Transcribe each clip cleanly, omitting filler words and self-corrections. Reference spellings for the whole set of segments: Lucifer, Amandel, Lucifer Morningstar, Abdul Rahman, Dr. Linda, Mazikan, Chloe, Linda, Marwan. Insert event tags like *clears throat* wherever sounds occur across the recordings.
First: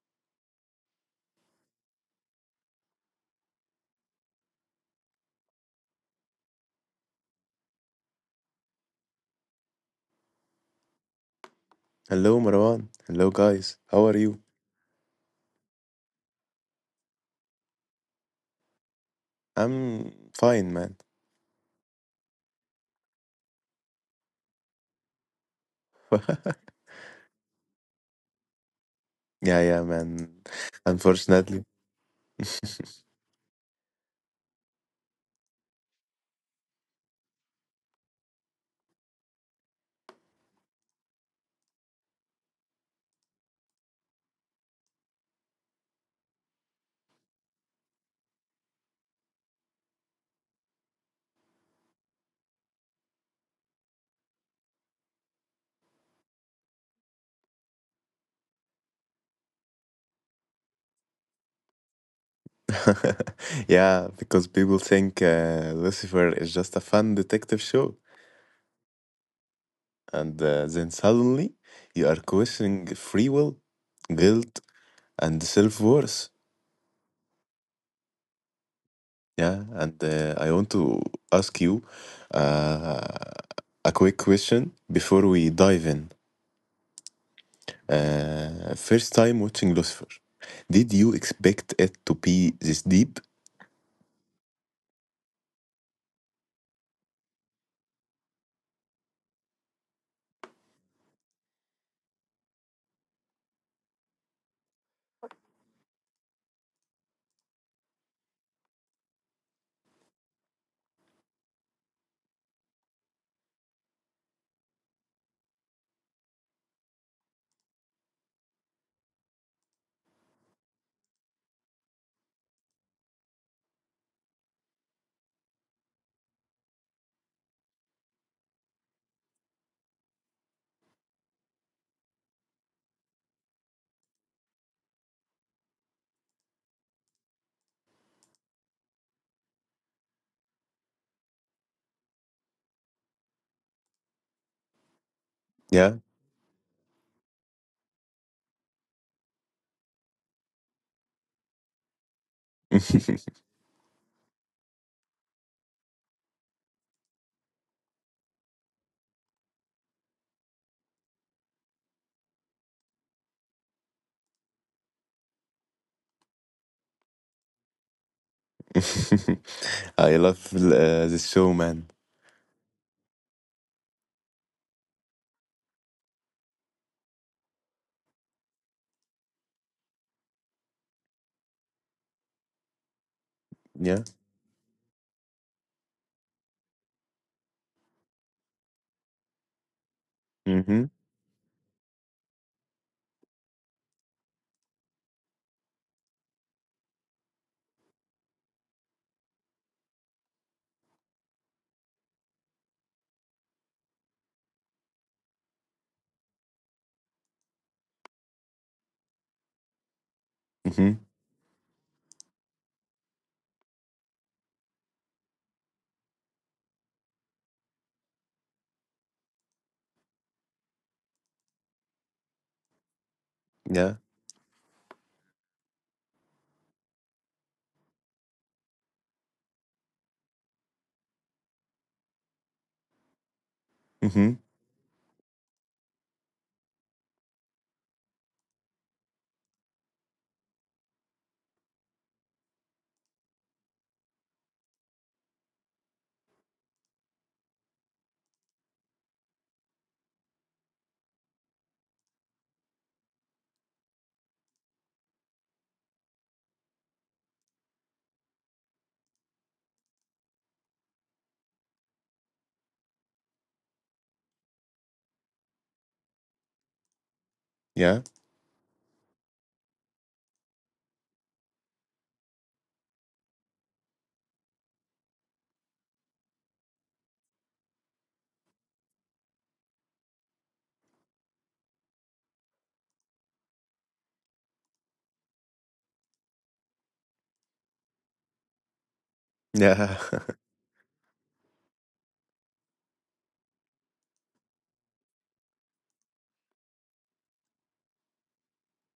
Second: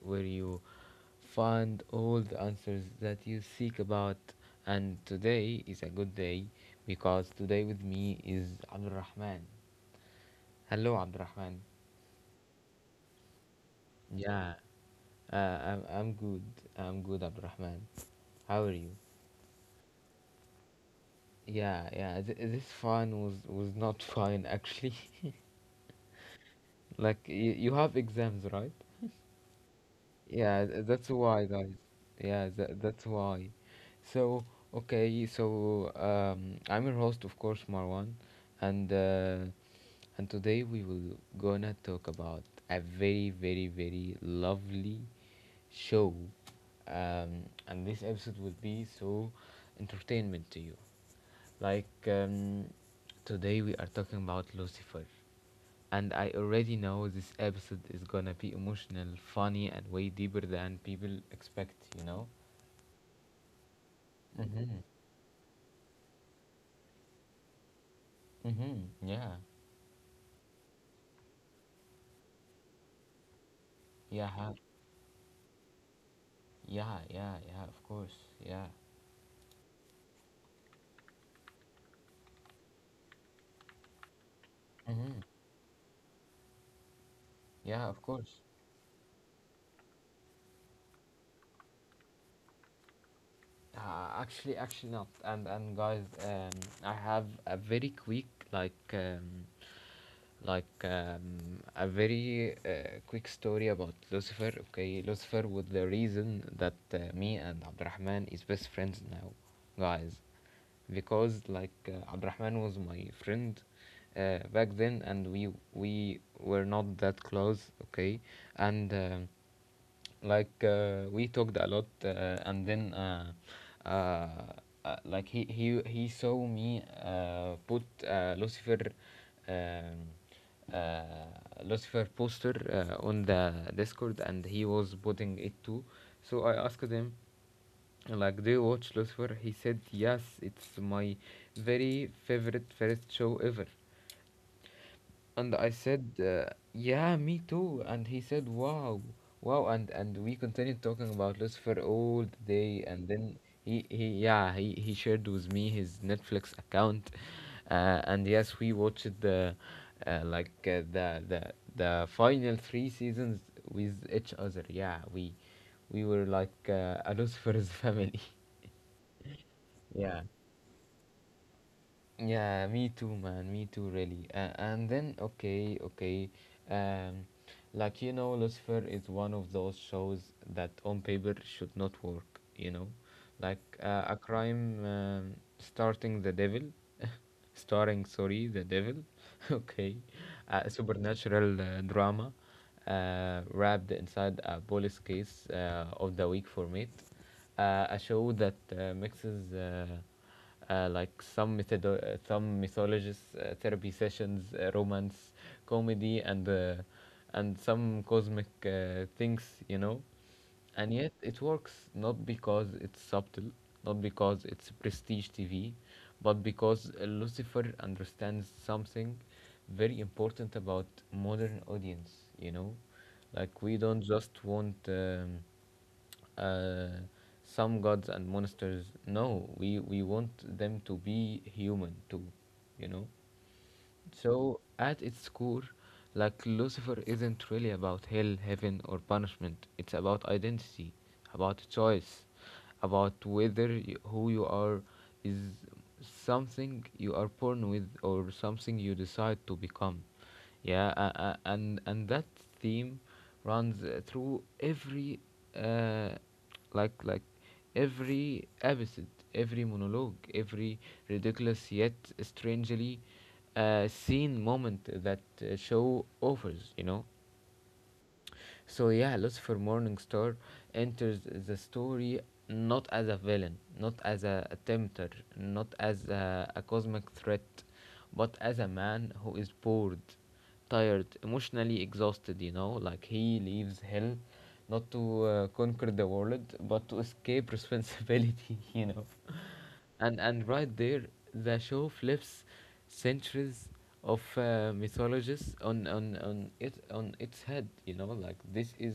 where you find all the answers that you seek about. And today is a good day because today with me is Abdul Rahman. Hello, Abdul Rahman. Hello, Marwan. Hello, guys. How are you? Yeah, I'm good. I'm good, Abdul Rahman. How are you? I'm fine, man. Yeah, yeah, this fun was not fun actually. *laughs* *laughs* Like, you have exams, right? Yeah, yeah, man. Yeah, that's why, Unfortunately. guys. Yeah, that's *laughs* why. So, okay, so I'm your host, of course, Marwan, and uh, and today we will gonna talk about a very, very, very lovely show, and this episode will be so entertainment to you. Like um, Today we are talking about Lucifer. And I already know this episode is gonna be emotional, funny, and way deeper than people expect, you know? Yeah, because people Mhm. think Lucifer is just a fun detective show. Mm-hmm. Yeah. And then suddenly you are questioning free will, Yeah. Guilt, and self worth. Yeah. Yeah. Yeah. Of course. Yeah. Yeah, and I want to ask you uh, a quick question Mm-hmm. before we dive in. Yeah. Of course. First time watching Lucifer. Did you expect it to be this deep? Actually, not. And guys, I have a very quick like um, a very quick story about Lucifer. Okay, Lucifer was the reason that me and Abdurrahman is best friends now, guys, because Abdurrahman was my friend back then, and we were not that close. Okay, and we talked a lot and then uh, like he saw me put lucifer um, uh, lucifer poster on the discord and he was putting it too, so I asked him, like, do you watch lucifer? He said, yes, it's my very favorite first show ever. And I Yeah. said, *laughs* yeah, me too. And he said, wow, wow. And, we continued talking about Lucifer all day. And then he yeah, he shared with me his Netflix account. And yes, we watched the, the, the final three seasons with each other. Yeah, we were a Lucifer's *laughs* family. I Yeah. love this show, man. Yeah, me too, man. Me too, really. And then, okay, okay. Um, like, you know, Lucifer is one of those shows that on paper should not work, you know? Yeah. A crime, starting the devil. *laughs* *laughs* Starring, sorry, the devil. *laughs* Okay, a Mm-hmm. supernatural drama wrapped inside a police case of the week for me, a show that mixes like some method, some mythologists, therapy sessions, romance, comedy, and some cosmic things, you know. And Mm-hmm. yet it works not because it's subtle, not because it's prestige TV, but because Lucifer understands something very important about modern audience, you know? Like we Yeah. don't just want uh, some gods and monsters. No, we want them to be human too, you know? Mm-hmm. So, at its core, like Lucifer isn't really about hell, heaven, or punishment. It's about identity, about choice, about whether who you are is something you are born with or something you decide to become. Yeah, and that theme runs through every uh, like like every episode, every monologue, every ridiculous yet strangely seen moment that show offers. You know, Yeah. so yeah, Lucifer Morningstar enters the story not as a villain, not as a tempter, not as a cosmic threat, but as a man who is bored, tired, emotionally exhausted, you know, like he leaves hell not to conquer the world, but to escape responsibility. *laughs* You know, Yeah. and *laughs* right there the show flips centuries of mythologists on it on its head, you know. Like this is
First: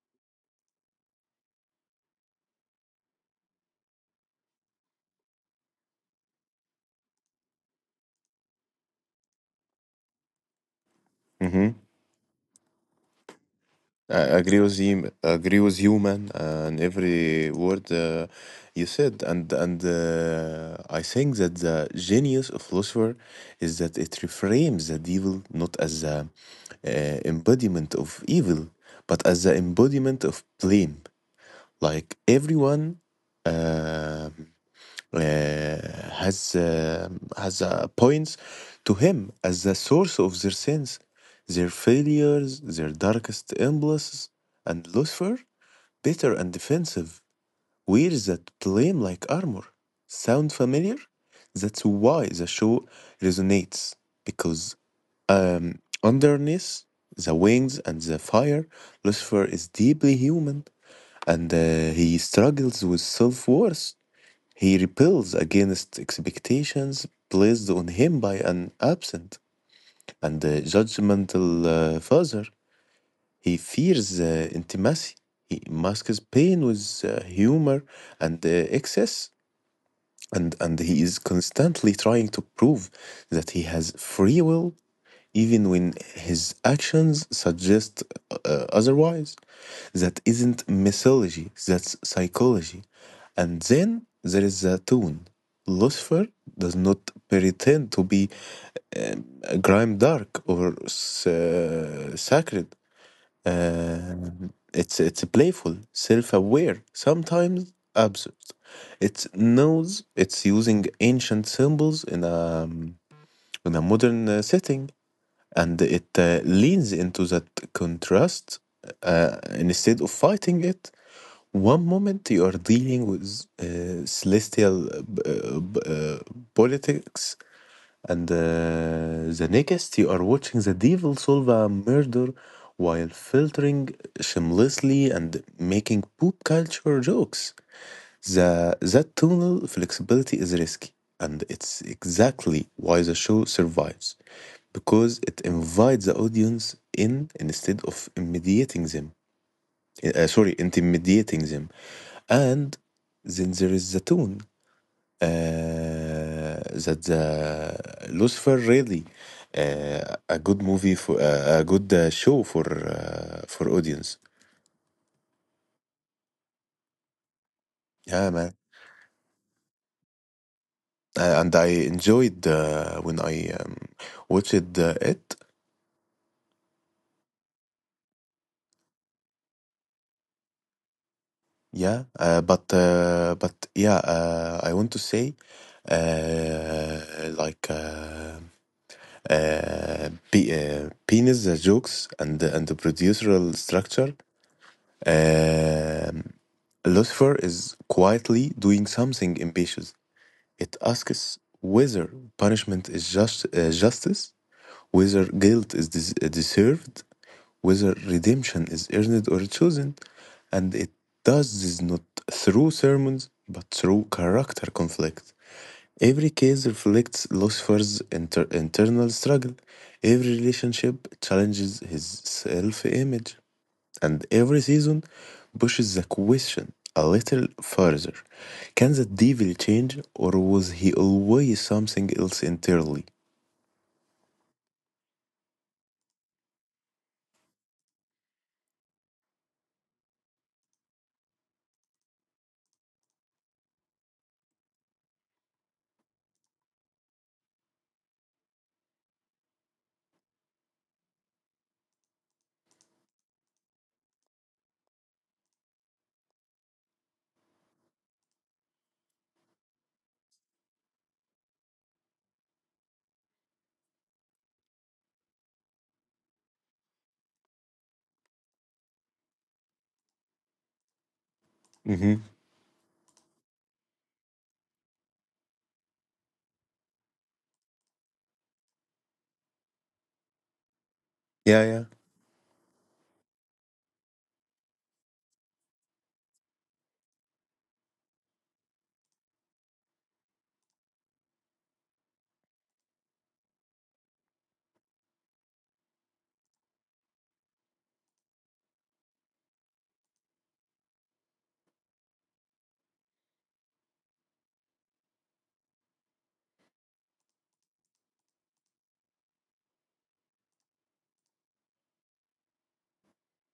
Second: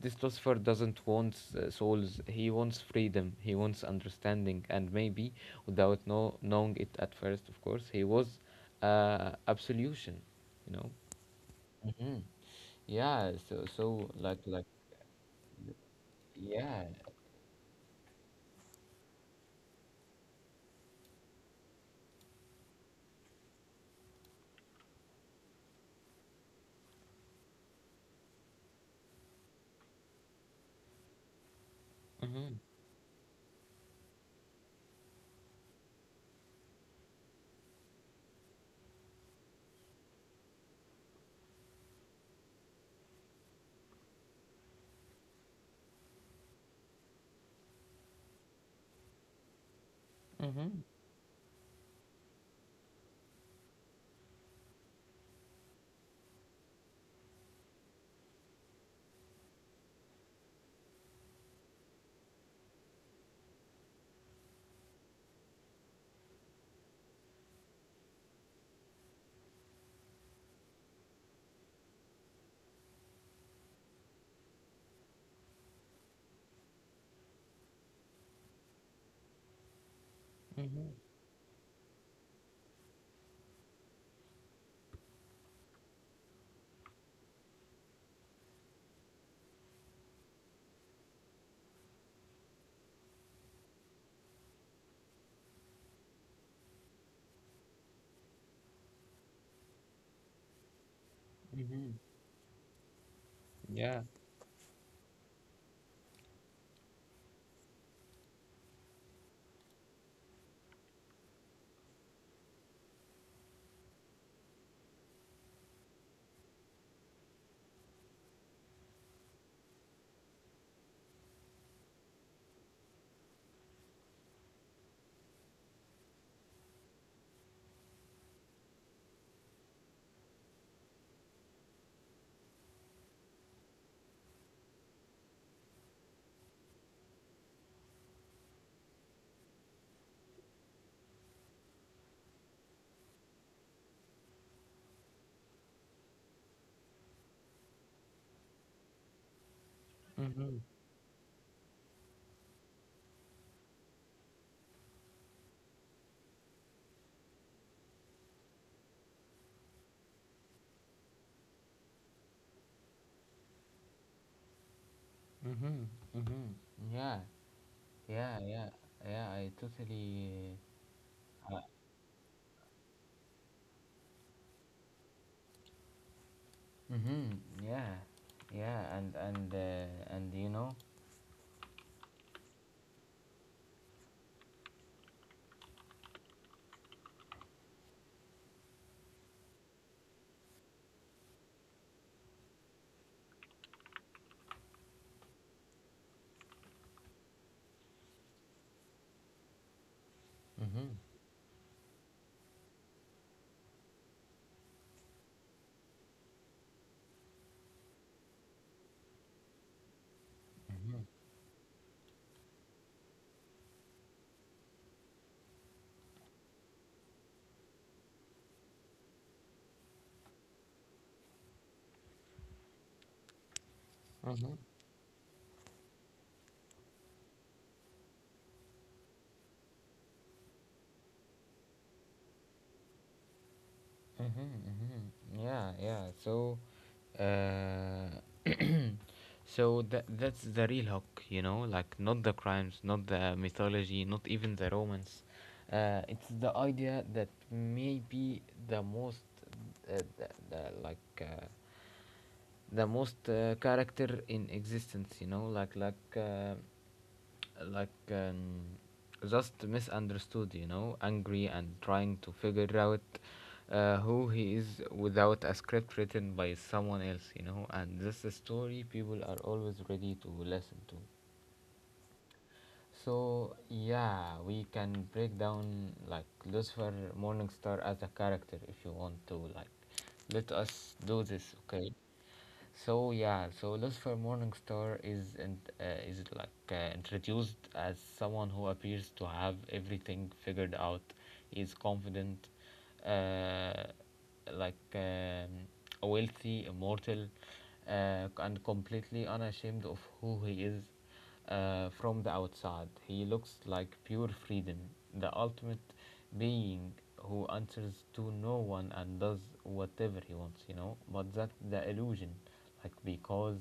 this philosopher doesn't want souls. He wants freedom, he wants understanding, and maybe without no knowing it at first, of course, he was absolution, you know. mm-hmm. Hmm. Yeah, so I like agree like with him. Agree with you, man, and yeah. every word you said. And I think that the genius of philosopher is that it reframes the devil not as the uh, embodiment of evil, but as the embodiment of blame. Like Mm-hmm. everyone. uh, uh, has uh, has points to him as the source of their sins, their failures, their darkest impulses, and Lucifer, bitter and defensive, wears that blame like armor. Sound Mm-hmm. familiar? That's why the show resonates because underneath the wings and the fire, Lucifer is deeply human, and he struggles with self worth. He rebels against expectations placed on him by an absent and judgmental father. He fears intimacy. He masks pain with humor and excess. And Mm-hmm. he is constantly trying to prove that he has free will, even when his actions suggest otherwise. That isn't mythology, that's psychology. And then there is the tone. Lucifer does not pretend to be um, grime dark or Mm-hmm. Sacred. Yeah. Um it's playful, self-aware, sometimes absurd. It knows it's using ancient symbols um, in a modern setting, and it leans into that contrast instead of fighting it. One moment you are dealing with celestial politics, and the next you are watching the devil solve a murder while filtering shamelessly and making poop culture jokes. That tunnel flexibility is risky, and it's exactly why the show survives because it invites the audience in instead of intimidating them. Mm-hmm. Intimidating them. And then there is the tone that the Lucifer really a good movie for a good show for audience. Mm-hmm. Mm-hmm. Yeah. Yeah, Yeah, man. yeah, yeah. I totally. And Uh, I enjoyed when I watched it. mm-hmm. Yeah, yeah, and you know. Yeah, but yeah, I want to say uh, like. Uh, uh, pe- penis jokes and the procedural structure. Um, Lucifer is quietly doing something ambitious. It Mm-hmm. asks whether punishment is just justice, whether guilt is deserved, whether redemption is earned or chosen, and it Mm-hmm. does this not through sermons but through character conflict. Every case reflects Lucifer's internal struggle. Every relationship challenges his self image and Mm-hmm. every season pushes the question a little further. Can the devil change, or was he always something else entirely? Mm-hmm, mm-hmm. Yeah, yeah. So, uh, that's the real hook, you know, like not the crimes, not the mythology, not even the romance. It's the idea that maybe the most, uh, the, the, like, uh, the most character in existence, you know, like um, just misunderstood, you know, angry and trying to figure out who he is without a script written by someone else, you know, and this story people are always ready to listen to. Mm-hmm. So yeah, we can break down like Lucifer Morningstar as a character if you want to. Like, let us do this, Yeah, yeah, okay? So yeah, so Lucifer Morningstar is in, is like introduced as someone who appears to have everything figured out. Is confident, uh, like um, a wealthy, immortal, and completely unashamed of who he is from the outside. He looks like pure freedom, the ultimate being who answers to no one and does whatever he wants, you know. But that's the illusion, like, because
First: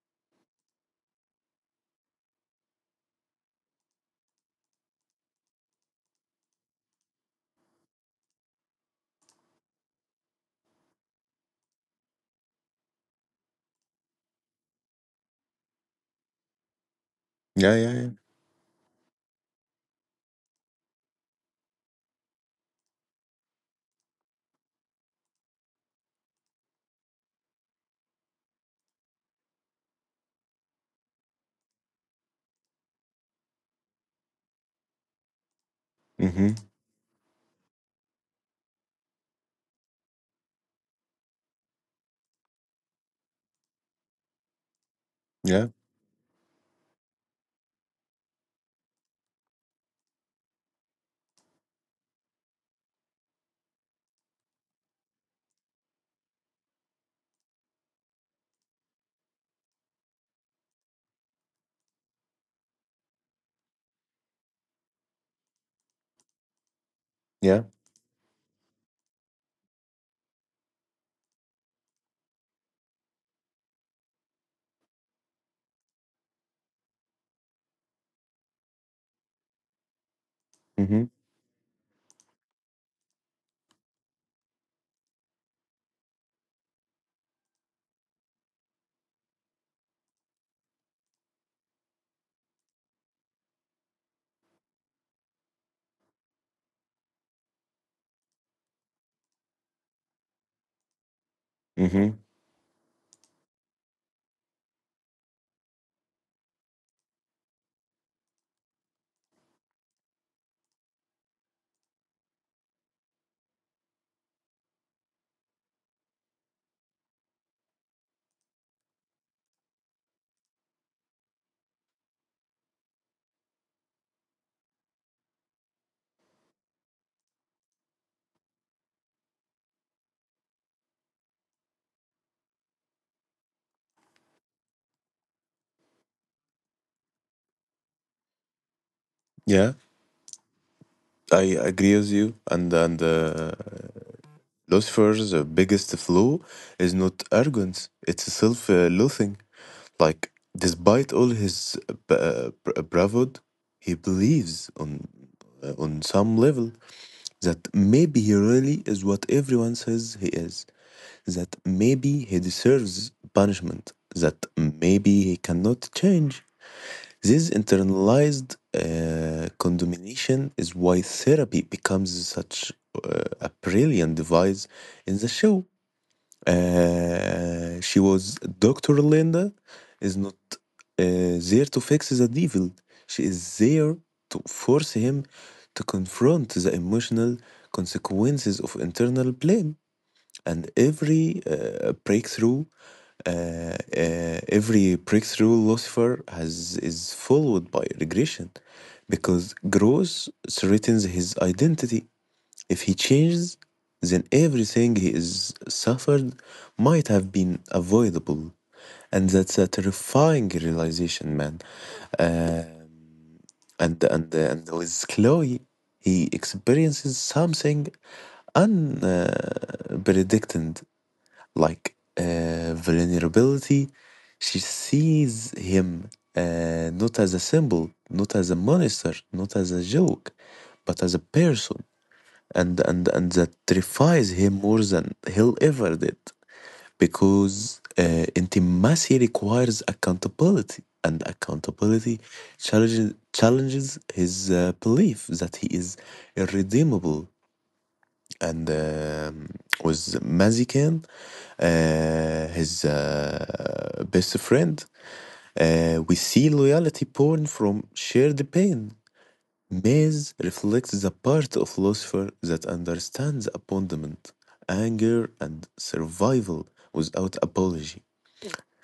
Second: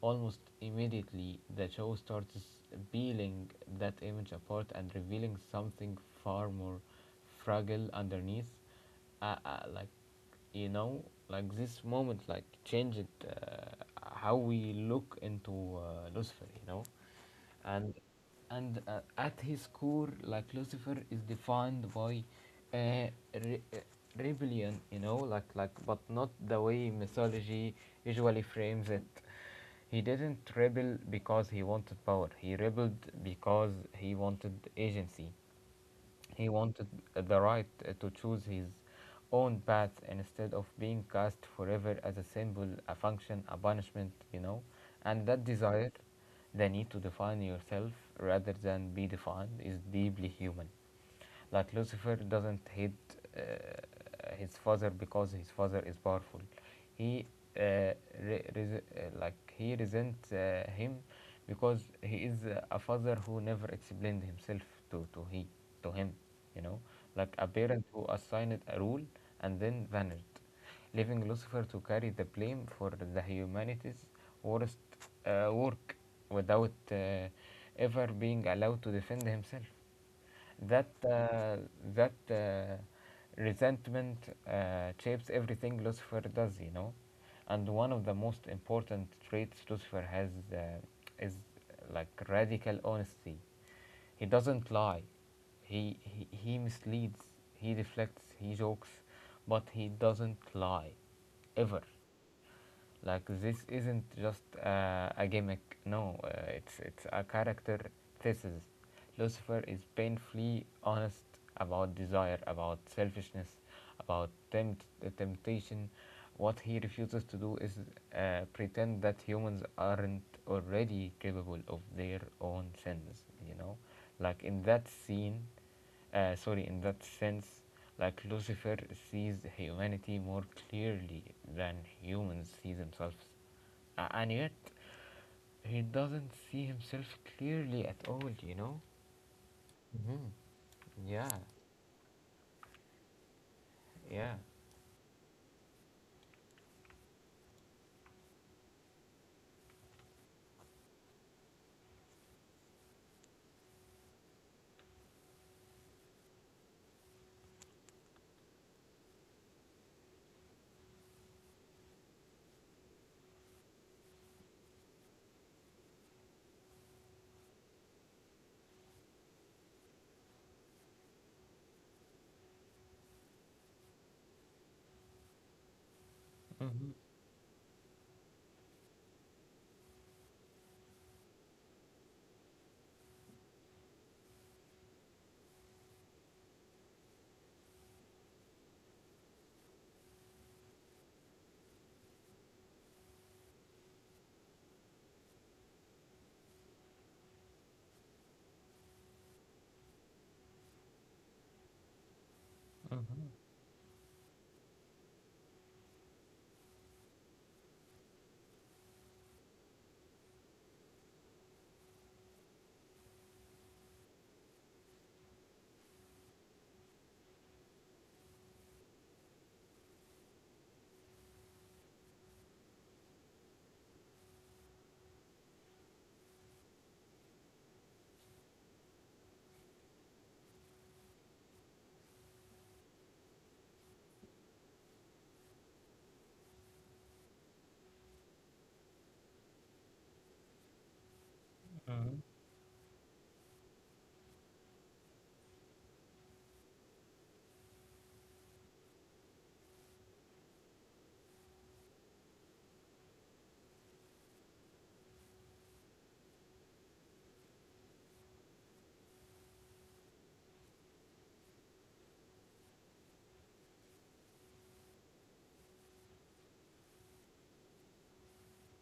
almost immediately the show starts peeling that image apart and revealing something far more fragile underneath. uh, uh, like you know, like this moment like changed how we look into lucifer, you know. yeah, yeah, And yeah. At his core like lucifer is defined by uh, re- uh, rebellion, you know. But not the way mythology usually frames it. He didn't rebel because he wanted power. He rebelled because he wanted agency. He Mm-hmm. wanted the right to choose his own path instead of being cast forever as a symbol, a function, a punishment, you know. And that Yeah, desire, the need to define yourself rather than be defined, is deeply human. Like Lucifer doesn't hate his father because his father is powerful. He uh, resents him because he is a father who never explained himself to to he to him. You know, like a yeah. parent who assigned a rule and then vanished, leaving Lucifer to carry the blame for the humanity's worst work without ever being allowed to defend himself. That Mm-hmm. uh, that resentment shapes everything Lucifer does, you know. And one of the most important traits Lucifer has is like radical honesty. He doesn't lie. He, he misleads. He deflects. He jokes, but he doesn't lie, ever. Mm-hmm. Like this isn't just a gimmick. No, it's it's a character thesis. Lucifer is painfully honest about desire, about selfishness, about temptation. What he refuses to do is pretend that humans aren't already capable of their own sins. You know, like in that scene, sorry, in that sense, like lucifer sees humanity more clearly than humans see themselves. And yet he doesn't see himself clearly at all, you know. Yeah, Yeah. I agree with you. And Yeah. Lucifer's biggest flaw is not arrogance; it's self-loathing. Like, despite all his bravado, he believes on some level that maybe he really is what everyone says he is, that maybe he deserves punishment, that maybe he cannot change. This internalized condemnation is why therapy becomes such a brilliant device in the show. Mm-hmm, She was Dr. Linda. Is not there to fix the devil. She is there to force him to confront the emotional consequences of internal blame. And every uh, every breakthrough Lucifer has is followed by regression, because growth threatens his identity. If he mm-hmm, changes, then everything he is suffered might have been avoidable. And that's a terrifying realization, man. Um, and with Chloe, he experiences something unpredicted, like vulnerability. She sees him not as a symbol, not as a monster, not as a joke, but as a person, and that terrifies him more than he'll ever did because intimacy requires accountability, and accountability challenges his belief that he is irredeemable. And With Mazikan, his best friend, we see loyalty born from shared pain. Maze reflects the part of philosopher that understands abandonment, anger, and survival without apology.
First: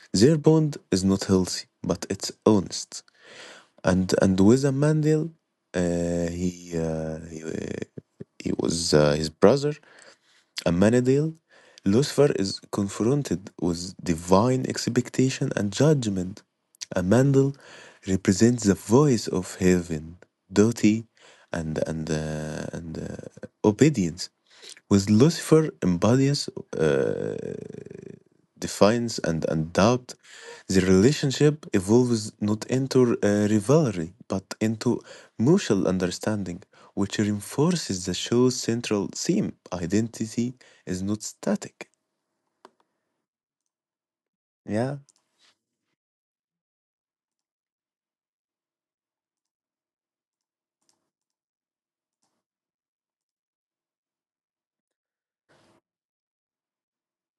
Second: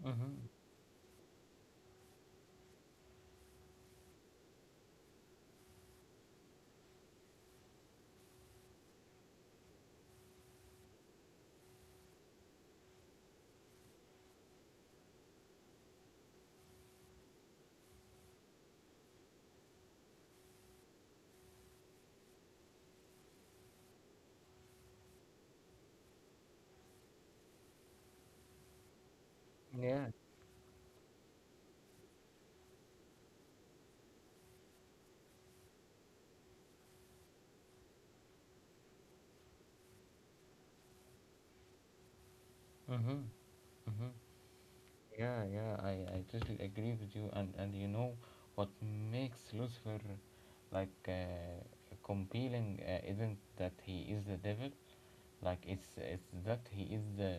mm-hmm. Their bond is not healthy, but it's honest. And with Amandel, uh, he, uh, he uh, he was his brother. Ammanadale, Lucifer is confronted with divine expectation and judgment. Amandel represents the voice of heaven, duty, and obedience. With Lucifer embodies uh, defines and Yeah. doubt, the relationship evolves not into rivalry, but into mutual understanding, which reinforces the show's central theme identity is not static. Mm-hmm, mm-hmm. Yeah, Yeah, yeah, I totally agree with you. And you know what makes Lucifer like uh, compelling isn't that he is the devil, like it's that he is the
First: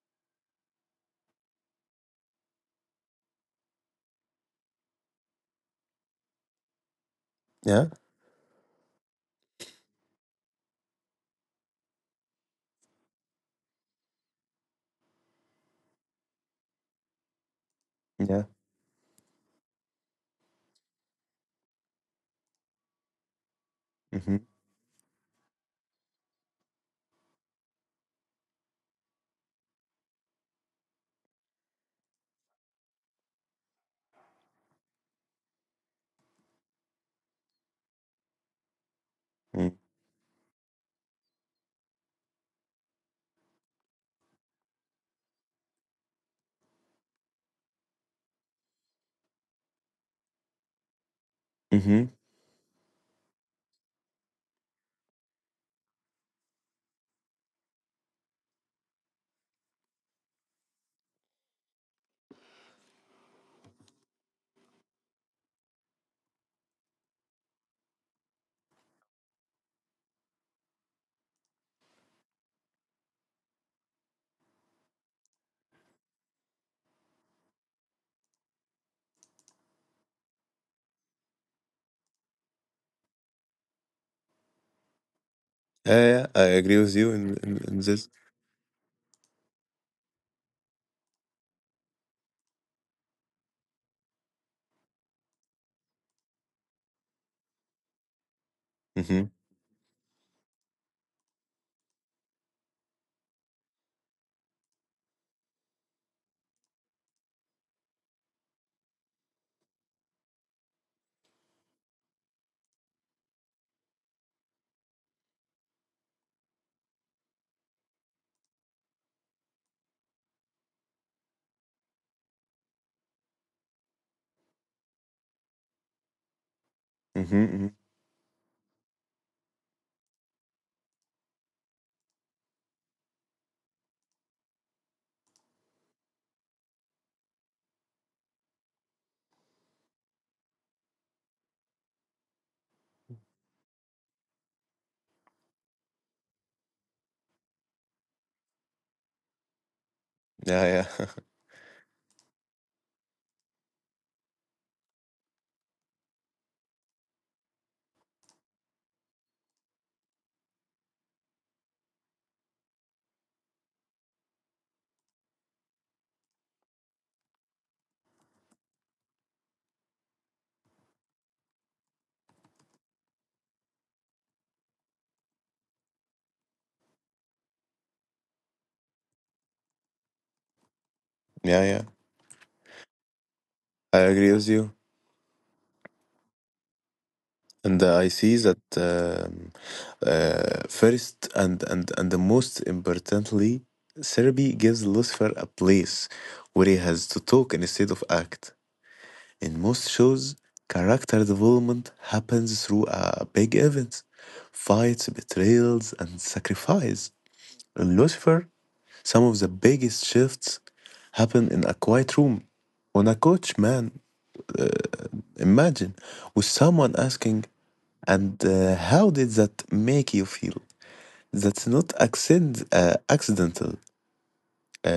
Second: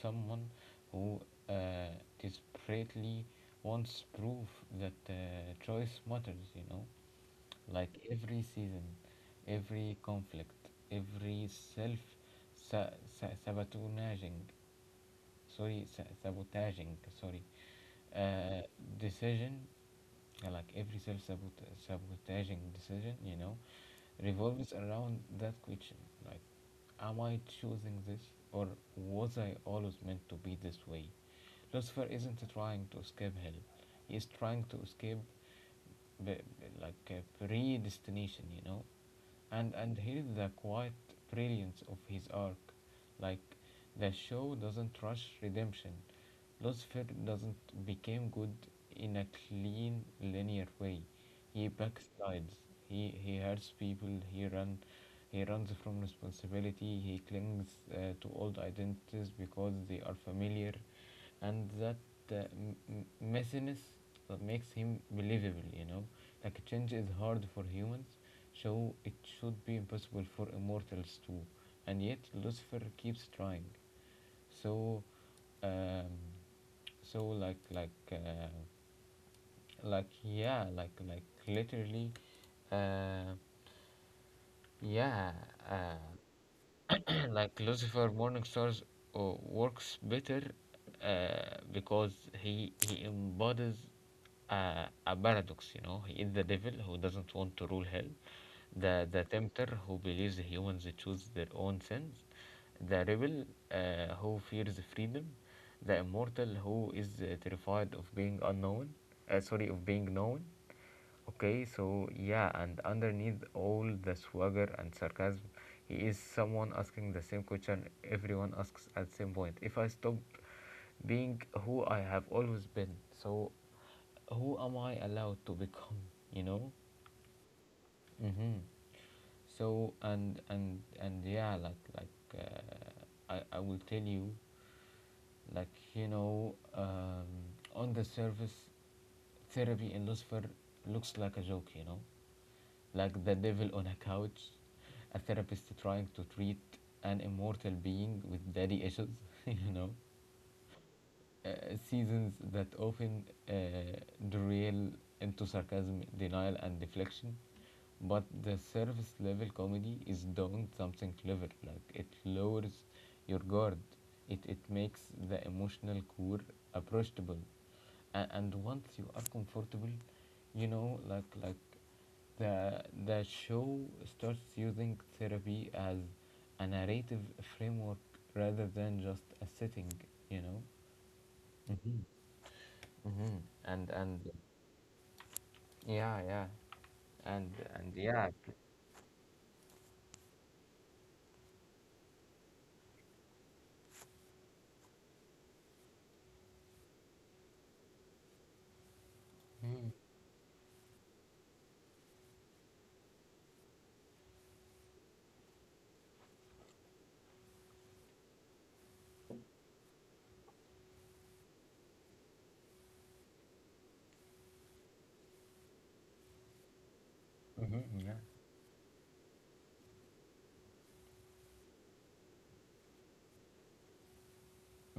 someone who uh, desperately wants proof that choice matters. You know, yeah, like every season, every conflict, every self sabotaging, sorry, sabotaging, sorry, yeah. uh, decision, every self sabotaging decision, you know, Mm-hmm. revolves around that question, like, am I choosing this or was I always meant to be this way? Lucifer isn't trying to escape hell, he's trying to escape b- predestination, you know. mm, And here is the quiet brilliance of his arc. Like, the show doesn't rush redemption. Lucifer doesn't become good in a clean, linear way. He Mm-hmm. backslides. He hurts people. He runs from responsibility. He clings to old identities because they are familiar, and that messiness that makes him believable. You know, like change is hard for humans, so it should be impossible for immortals too. And yet Lucifer keeps trying. So um so like yeah like literally uh yeah uh Yeah, yeah, I agree with you *clears throat* like in Lucifer this. Morningstar's works better because he embodies a paradox. You know, he is the devil who doesn't want to rule hell, the Mm-hmm. tempter who believes humans choose their own sins, the rebel who fears freedom, the immortal who is terrified of being unknown. Sorry, of being known. Okay, so yeah, and underneath all the swagger and sarcasm, he is someone asking the same question everyone asks at same point. If I stop being who I have always been, so who am I allowed to become? You know. Mm-hmm. mm-hmm. Mm-hmm so and yeah, I will tell you, like you know on the surface, therapy in Lucifer looks like a joke. Like the devil on a couch, a therapist trying to treat an immortal being with daddy issues *laughs* you know Yeah, yeah. uh, seasons that often uh, derail into sarcasm, denial, and deflection. But the surface level comedy is doing something clever. Like it lowers your guard. It makes the emotional core approachable, and, once you are comfortable, like the show starts using therapy as a narrative framework rather than just a setting. You know. *laughs* yeah, yeah. Mhm. Mm-hmm. I And agree with you. yeah, yeah, And and I yeah, see that first and the most importantly, therapy gives Lucifer a place where he has to talk instead of act. In mm-hmm. most shows, character development happens through a big events, fights, betrayals, and sacrifice. In Lucifer, some of the biggest shifts happen in a quiet room on a couch, man. Imagine with someone asking, Mm-hmm. Yeah, and how did that make you feel? That's not accidental.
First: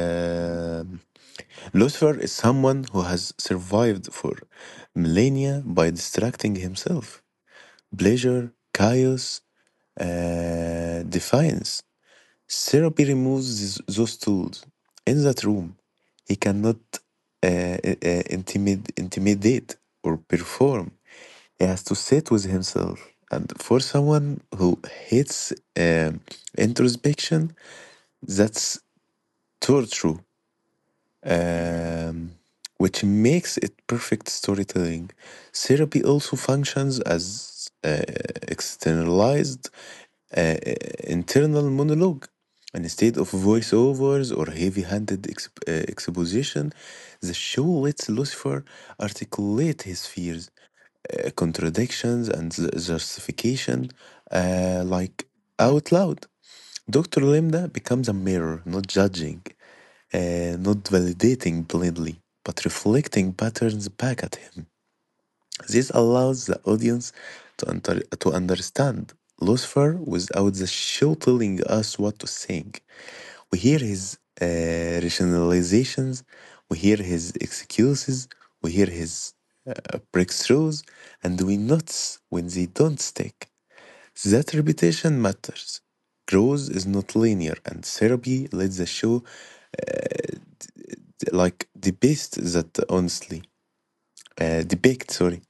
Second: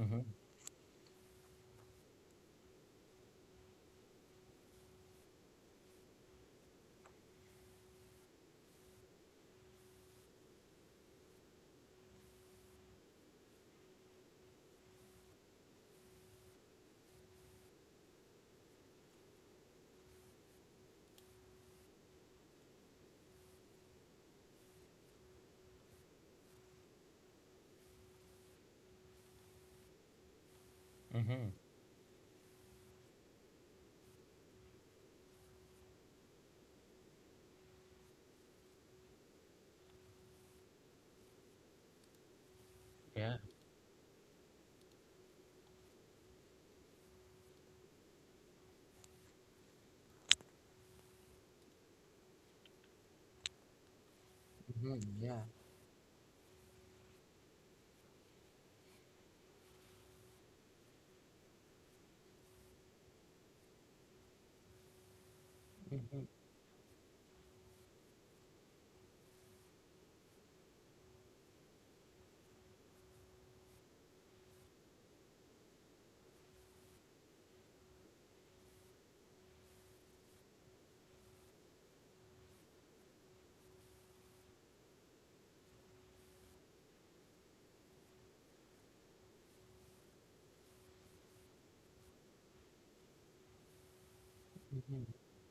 mm-hmm. Lucifer is someone who has survived for millennia by distracting himself. Pleasure, chaos, defiance. Therapy removes those tools. In that room, he cannot intimidate or perform. He has to sit with himself. And for someone who hates um, introspection, that's torture, Mm-hmm. um, which makes it perfect storytelling. Therapy also functions as externalized uh, internal monologue. And instead of Yeah, voiceovers or heavy handed exposition, the show lets Lucifer articulate his fears, contradictions, and justification uh, mm-hmm. like Yeah, out loud. Dr. Limda becomes a mirror, not judging, not validating blindly, but reflecting patterns back at him. This allows the audience to understand Lucifer without the show telling us what to think. We hear his rationalizations, we hear his excuses, we hear his breakthroughs, and we notice when they don't stick. That repetition matters. Growth is not linear, and therapy lets us show like the best that honestly, mm-hmm. depict, sorry.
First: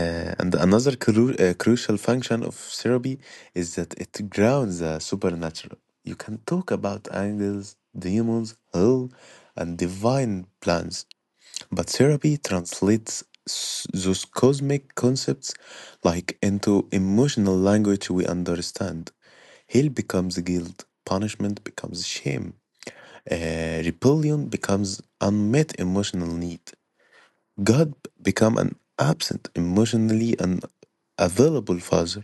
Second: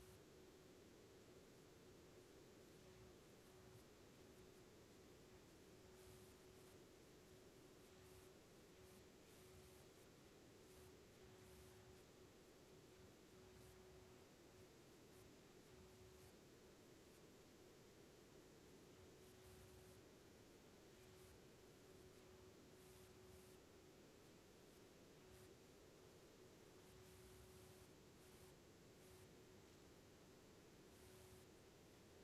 And another crucial function of therapy is that it grounds the supernatural. You can talk about angels, demons, hell, and divine plans, but therapy translates those cosmic concepts like into emotional language we understand. Hell becomes guilt, punishment becomes shame, rebellion becomes unmet emotional need. God became an absent, emotionally unavailable father.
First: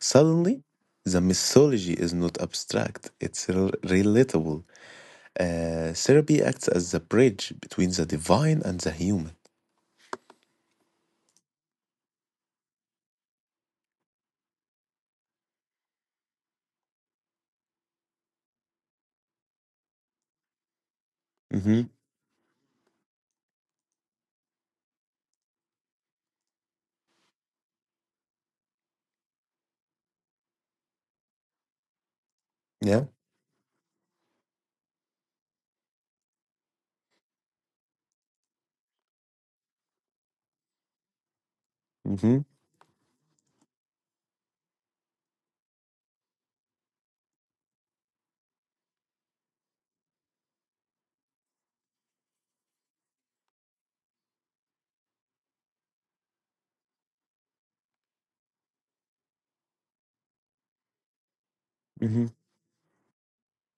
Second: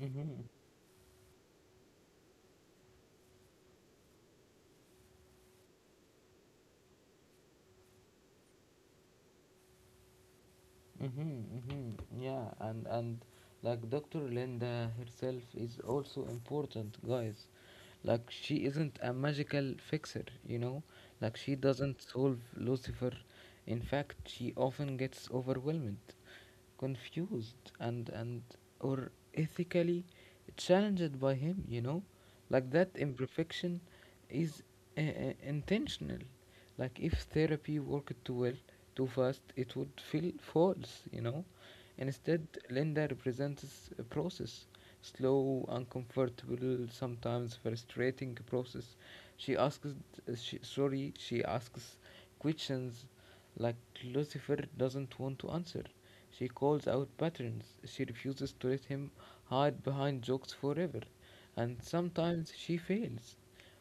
Mm-hmm. the mythology is not abstract, it's relatable. Therapy acts as the bridge between the divine and the human. Mm-hmm. Mm-hmm. Yeah, and like Dr. Linda herself is also important, guys. Like she isn't a magical fixer, you know. Like she Mm-hmm. doesn't solve Lucifer. In fact, she often gets overwhelmed, confused, and or ethically challenged by him. Like that Yeah. imperfection is intentional. Like if therapy worked too well, too fast, it would feel false, you know. Mm-hmm. Instead, Linda represents a process, slow, uncomfortable, sometimes frustrating process. She asks questions like Lucifer doesn't want to answer. She calls out patterns. She refuses to let him hide behind jokes forever. And Mm-hmm. sometimes she fails,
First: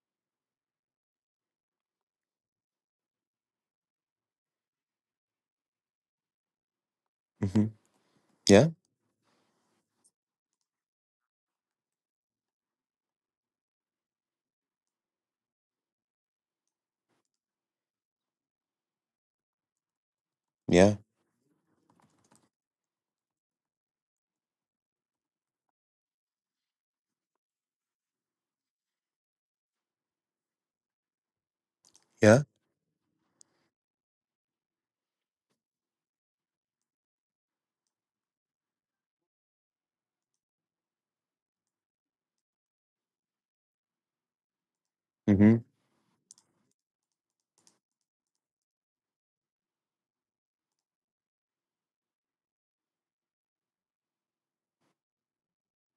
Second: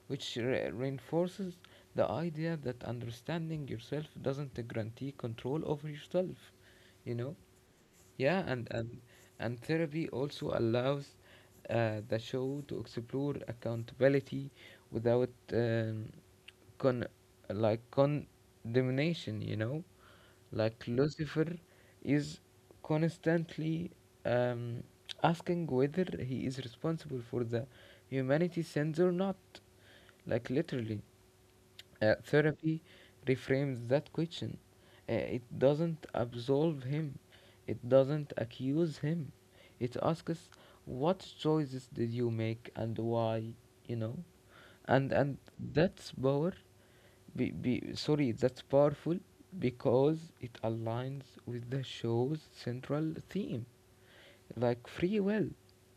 which reinforces the idea that understanding yourself doesn't guarantee control over yourself, you know? Mm-hmm. Yeah, and Yeah. and and therapy also allows the show to explore accountability without con like condemnation, you know? Like Yeah. Lucifer is constantly um, asking whether he is responsible for the humanity sins or not. Like literally. Yeah. Therapy reframes that question. It doesn't absolve him, it doesn't accuse him. It asks, what choices did you make and why? You know? And Mm-hmm. that's power. That's powerful because it aligns with the show's central theme, like free will,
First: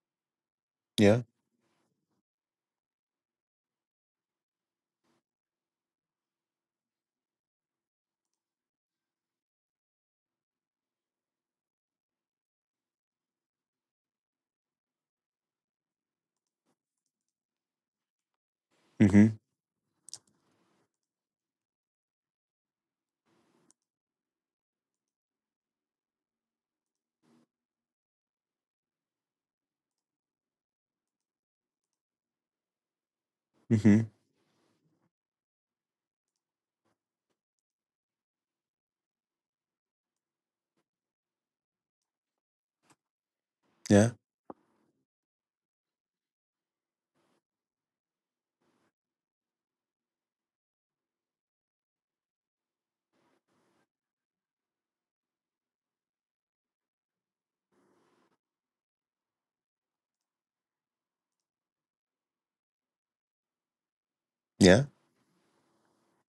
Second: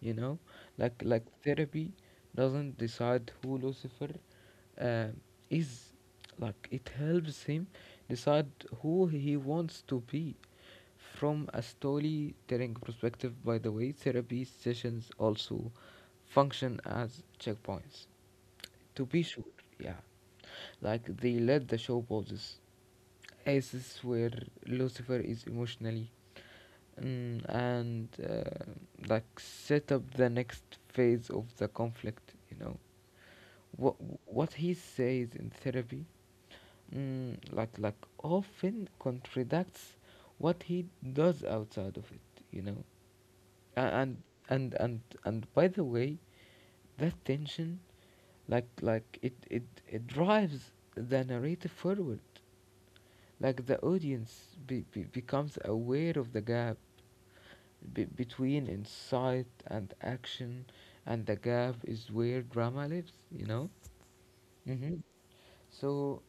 you know. like Yeah. like therapy doesn't decide who Lucifer uh, is. Like it helps him decide who he wants to be. From a storytelling perspective, by the way, therapy sessions also function as checkpoints, to be Mm-hmm. sure, yeah, like they let the show pauses. This is where Lucifer is emotionally, Mm, and like set up the next phase of the conflict, you know. what Mm-hmm. what he says in therapy, like often contradicts what he does outside of it, you know. A- Yeah. and and by the way, that tension, it drives the narrative forward, like the audience becomes aware of the gap between insight and action, and the gap is where drama lives, you know? Yeah. Hmm. So,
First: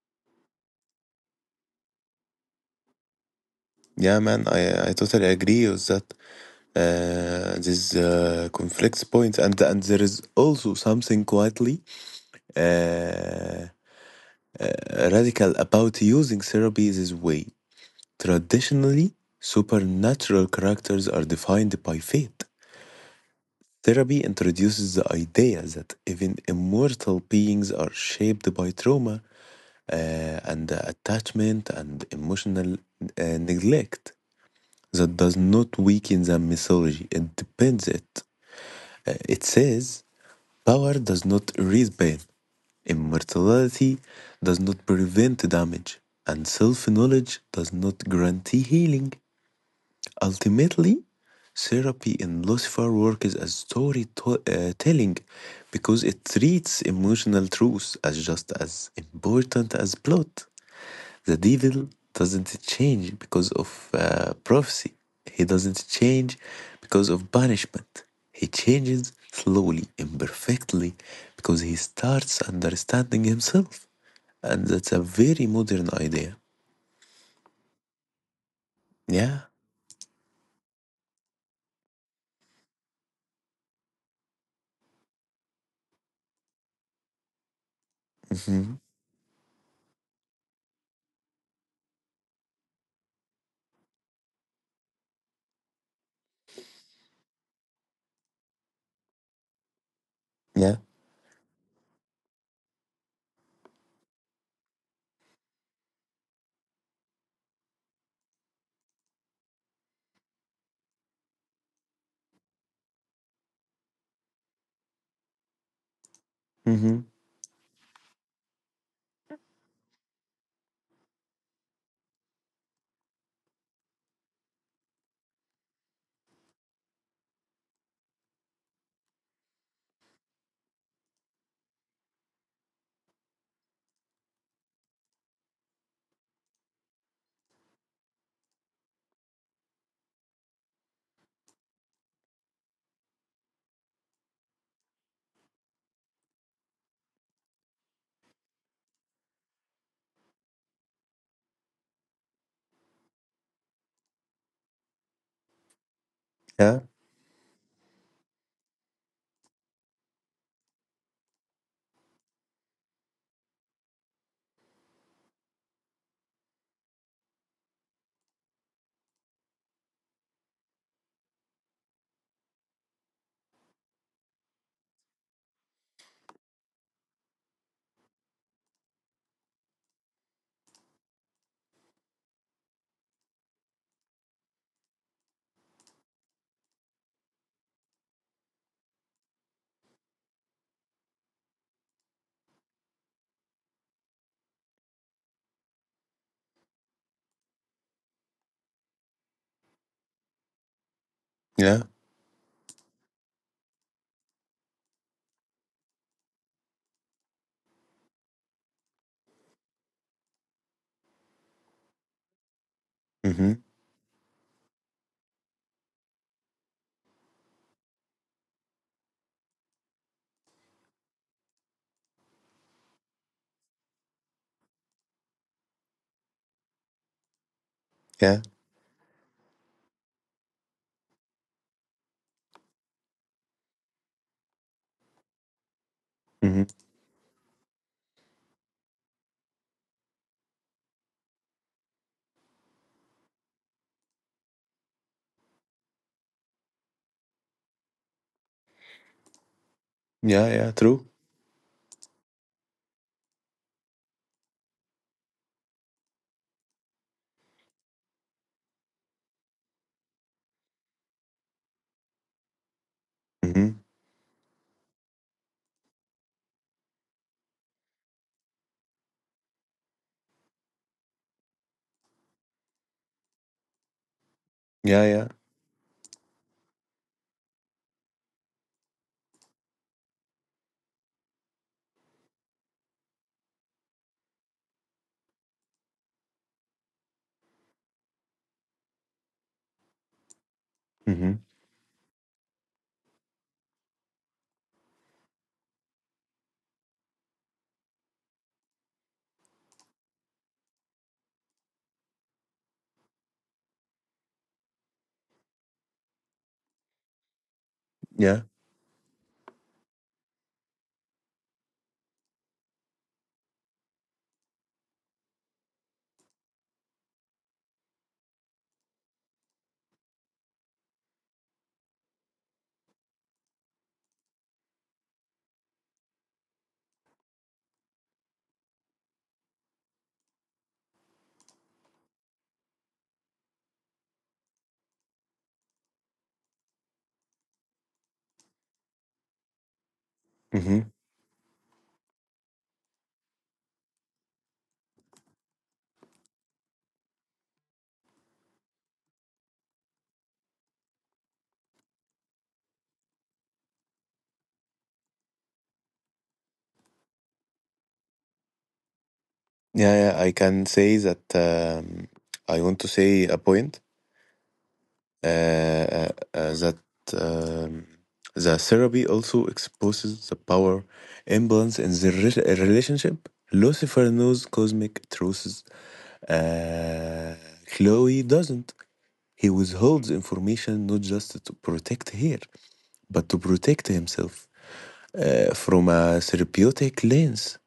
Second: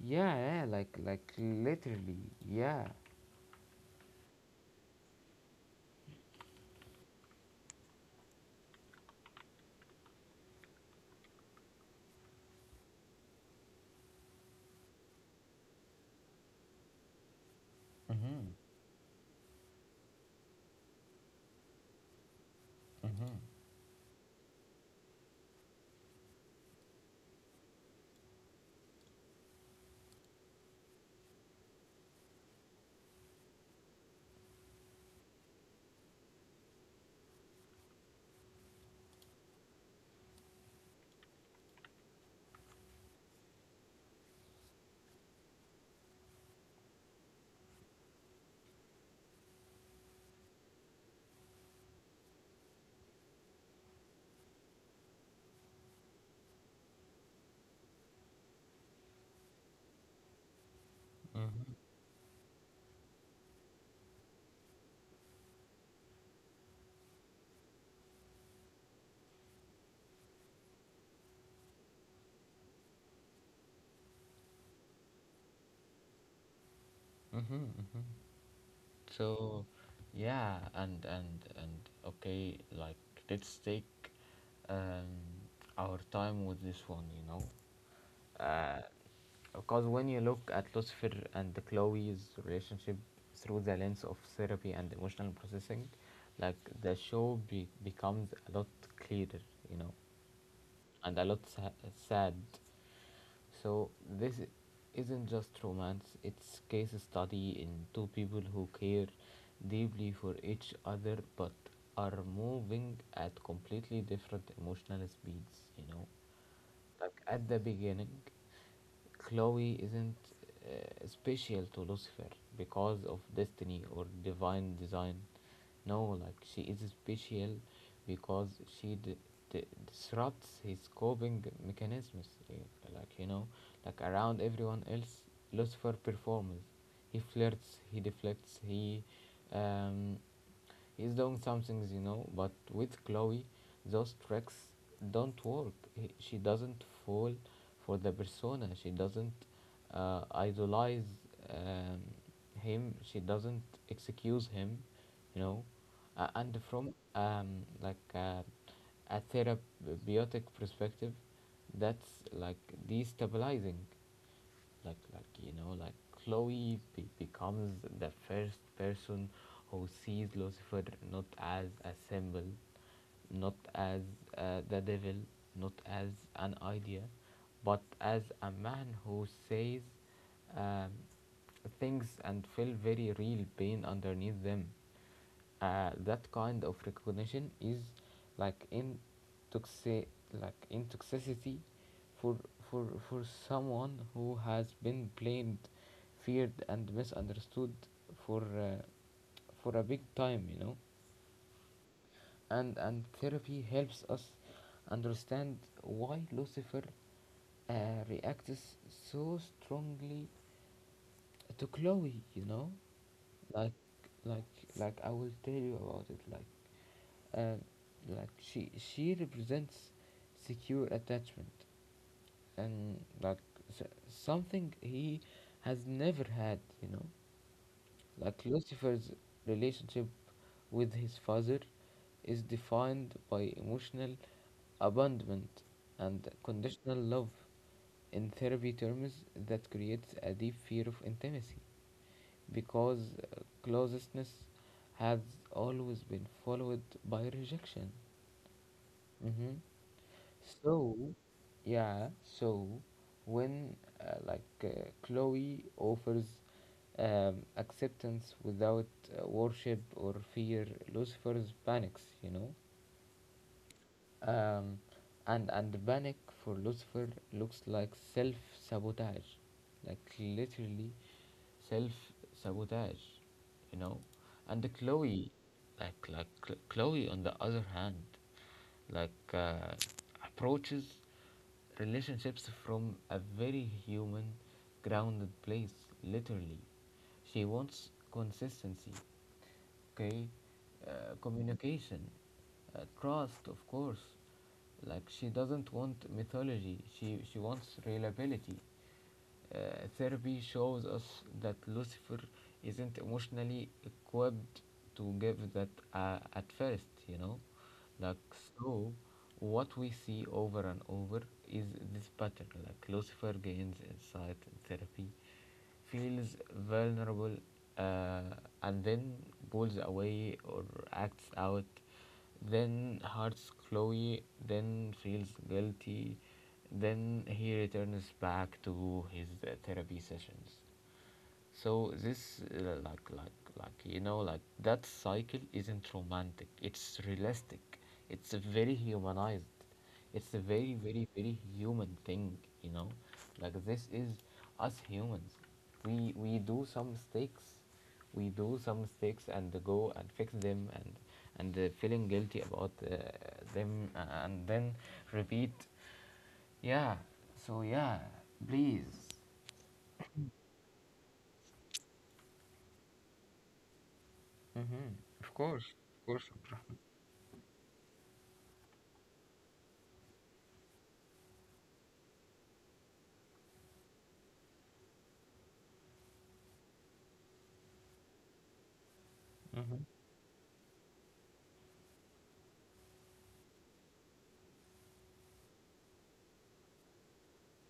yeah, yeah, like literally, yeah. Yeah, man, I totally agree with that these conflicts points, and there is also something quietly uh, radical about using therapy this way. Mm-hmm. Traditionally, supernatural characters are defined by fate. Mm-hmm. Therapy introduces the idea that even immortal beings are shaped by trauma uh, and attachment and emotional uh, neglect. That does not weaken the mythology, it depends it. It says, power does not erase pain, immortality does not prevent damage, and self knowledge does not guarantee healing. Ultimately, therapy in Lucifer works as storytelling because it treats emotional truth as just as important as plot. The Mm-hmm. devil doesn't change because of prophecy, he doesn't change because of punishment. He changes slowly, imperfectly, because he starts understanding himself. And that's a very modern idea. Mm-hmm. Hmm. Yeah. So, yeah, and okay, like let's take um our time with this one, you know. hmm Uh, Because when you look at Lucifer and Chloe's relationship through the lens of therapy and emotional processing, like the show becomes a lot clearer, you know, Yeah. and a lot sad. So this isn't just romance; it's case study in two people who care deeply for each other but are moving at completely different emotional speeds, you know. hmm Like at the beginning, Chloe isn't special to Lucifer because of destiny or divine design. No, like she is special because she d- disrupts his coping mechanisms. Like you know, like around everyone else, Lucifer performs. He flirts. He deflects. Um, He's doing some things, you know, but with Chloe, those tricks don't work. She doesn't fall for the persona. She doesn't idolize um, him. She doesn't excuse him, you know. And Yeah. from like a therapeutic perspective, that's like destabilizing. Like Chloe becomes the first person who sees Lucifer not as a symbol, not as the devil, not as an idea, but as a man who says um, things and feel very real pain underneath them. That kind of recognition is like in toxi- like in for for someone who has been blamed, feared and misunderstood for a big time, you know. Yeah. And therapy helps us understand why Lucifer uh, reacts so strongly to Chloe. You know, hmm like I will tell you about it. Um, she represents secure attachment, and like something he has never had. You know, Yeah. like Lucifer's relationship with his father is defined by emotional abandonment, and hmm conditional love. In therapy terms, that creates a deep fear of intimacy because closeness has always been followed by rejection. Hmm. Yeah. Yeah. True. So, yeah, so when Chloe offers acceptance without worship or fear, Lucifer panics, you know. Hmm Um, and panic for Lucifer looks like self sabotage, like literally self sabotage, you know. And Yeah. Yeah. Chloe, like like Chloe on the other hand, like uh, approaches relationships from a very human, grounded place, literally. She wants consistency, okay? Hmm Communication, trust, of course. Like she doesn't want mythology. She wants reliability. Uh, Therapy shows us that Lucifer isn't emotionally equipped to give that at first, you know? Like, Yeah. so what we see over and over is this pattern. Like, Lucifer gains insight in therapy, feels vulnerable, uh, and then pulls away or acts out, then hurts Chloe, then feels guilty, then he returns back to his therapy sessions. So this, like that cycle isn't romantic. It's realistic. It's a very humanized. It's a very, hmm very, very human thing. You know, like this is us humans. We do some mistakes. We do some mistakes and go and fix them, and feeling guilty about them, and then repeat. Yeah. So yeah, please. Yeah. Yeah. I can say that I want to say a point. Mm-hmm. Of course, uh, of uh, course. That um, the therapy also exposes the power imbalance in the relationship. Lucifer knows cosmic truths. Uh, Chloe doesn't. He Mhm, withholds information not just to protect her, but to protect himself from a therapeutic lens.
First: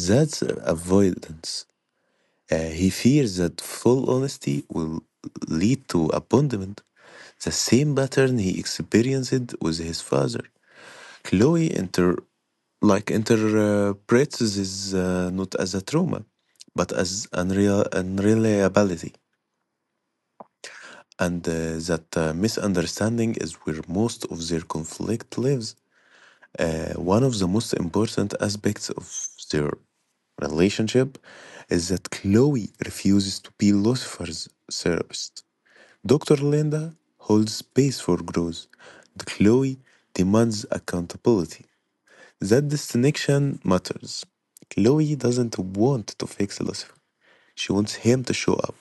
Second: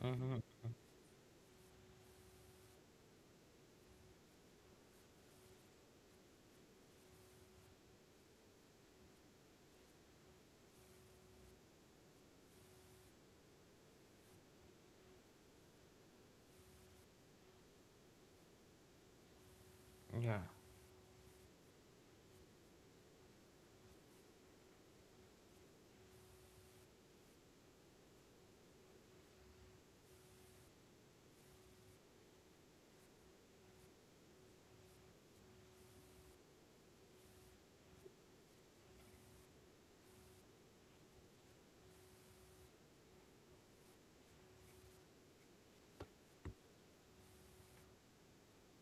mhm, avoidance. He fears that full honesty will lead to abandonment, the same pattern he experienced with his father. Chloe interprets this not as a trauma, but as unreal unreliability, yeah, and that misunderstanding is where most of their conflict lives. One of the most important aspects of their relationship is that Chloe refuses to be Lucifer's therapist. Dr. Linda holds space for growth, and Chloe demands accountability. That distinction matters. Chloe doesn't want to fix Lucifer, she wants him to show up,